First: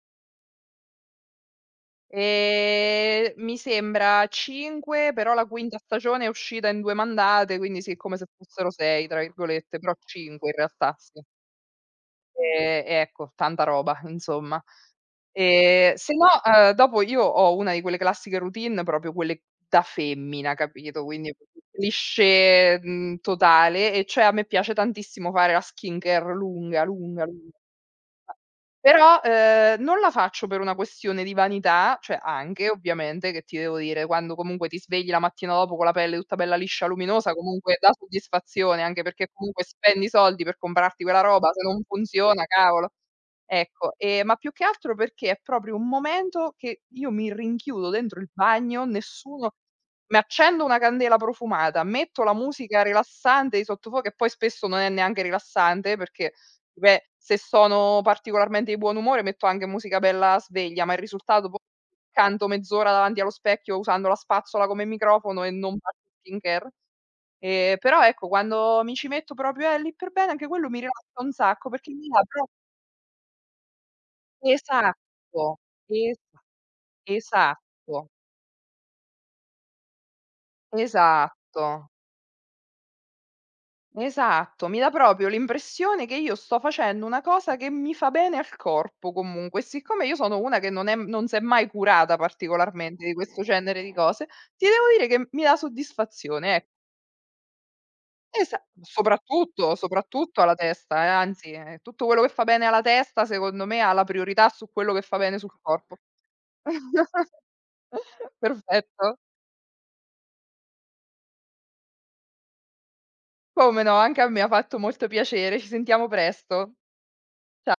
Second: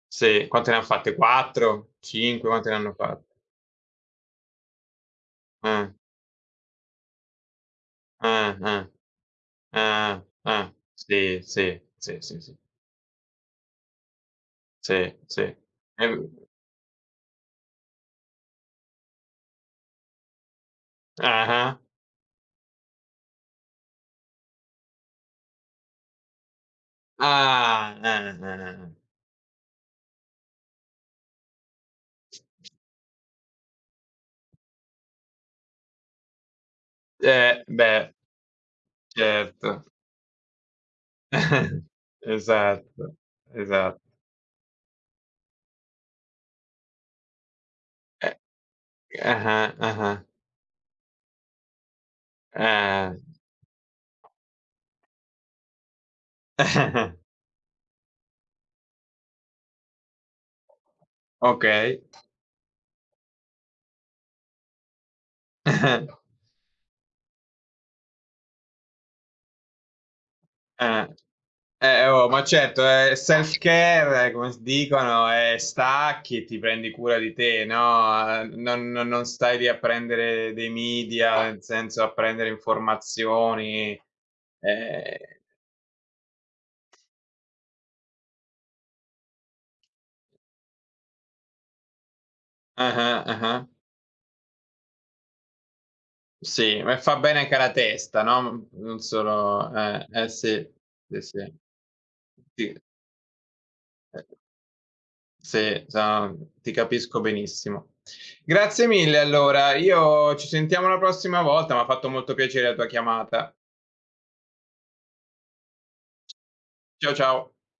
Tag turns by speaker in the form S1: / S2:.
S1: Se, quante ne ha fatte, 4, 5, quante ne hanno
S2: Ehm,
S1: fatte?
S2: mi sembra 5, però la quinta
S1: Eh.
S2: stagione è uscita in 2 mandate, quindi sì come se
S1: Eh,
S2: fossero
S1: eh.
S2: "6" tra virgolette,
S1: Eh,
S2: però
S1: eh,
S2: 5 in
S1: eh.
S2: realtà, sì.
S1: Sì, sì, sì, sì, sì.
S2: Ehm, ecco, tanta roba insomma.
S1: Sì, sì.
S2: Ehm, se no,
S1: Ehm
S2: uhm, dopo io ho una di quelle classiche routine proprio quelle da femmina capito, quindi [unintelligible]
S1: Ah-ah.
S2: cliché, mhmm, totale e cioè a me piace tantissimo fare la skin care lunga, lunga, lunga.
S1: Ah, eh, eh, eh, eh.
S2: Però, uhm, non la faccio per una questione di vanità, cioè anche ovviamente: che ti devo dire quando comunque ti svegli la mattina dopo con la pelle tutta bella liscia luminosa
S1: Eh
S2: comunque dà
S1: bhe.
S2: soddisfazione, anche perché comunque
S1: Certo.
S2: spendi soldi per comprarti quella roba se non funziona
S1: Esatto,
S2: cavolo. Ecco,
S1: esa
S2: ehm, ma più che altro perché è proprio un momento che io mi rinchiudo dentro il
S1: Eh
S2: bagno,
S1: Eh,
S2: nessuno
S1: ah-ah,
S2: mi
S1: ah-ah.
S2: accendo una candela profumata, metto la musica
S1: Ah.
S2: rilassante di sottofondo e poi spesso non è neanche rilassante perché beh, se sono particolarmente di buon umore metto anche musica bella sveglia, ma il risultato poi
S1: Okay.
S2: canto mezz'ora davanti allo specchio usando la spazzola come microfono e non faccio skin care. Ehm, però ecco quando mi ci metto proprio, eh lì per bene anche quello mi
S1: Eh.
S2: rilassa un sacco perché mi
S1: Eh
S2: dà
S1: oh, ma
S2: pro
S1: certo, è self care, come s dicono, eh
S2: Esatto, esa
S1: stacchi, ti pendi cura di te,
S2: esatto.
S1: no, uhm, non non non stai lì a prendere dei media, nel
S2: Esatto.
S1: senso a prendere informazioni.
S2: Esatto, mi dà proprio
S1: Ehm
S2: l'impressione che io sto facendo una cosa che mi fa bene al corpo comunque. Siccome io sono una che non è non s'è mai curata particolarmente di
S1: Ah-ah,
S2: questo
S1: ah-ah.
S2: genere di cose, ti devo dire che mi dà soddisfazione, e
S1: Sì, me fa bene anche alla testa, no,
S2: Esa
S1: non non solo
S2: soprattutto,
S1: eh, eh
S2: soprattutto alla
S1: sì.
S2: testa eh,
S1: Sì,
S2: anzi,
S1: sì.
S2: eh-eh, tutto quello che fa bene alla
S1: Sì.
S2: testa secondo me ha la
S1: [unintelligible]
S2: priorità su quello che fa bene sul
S1: Sì,
S2: corpo.
S1: già ti capisco benissimo. Grazie
S2: Perfetto.
S1: mille allora, io ci sentiamo la prossima volta, m'ha fatto molto piacere la tua chiamata.
S2: Come no, anche a me ha fatto molto piacere. Ci sentiamo presto.
S1: Ciao, ciao.
S2: Cia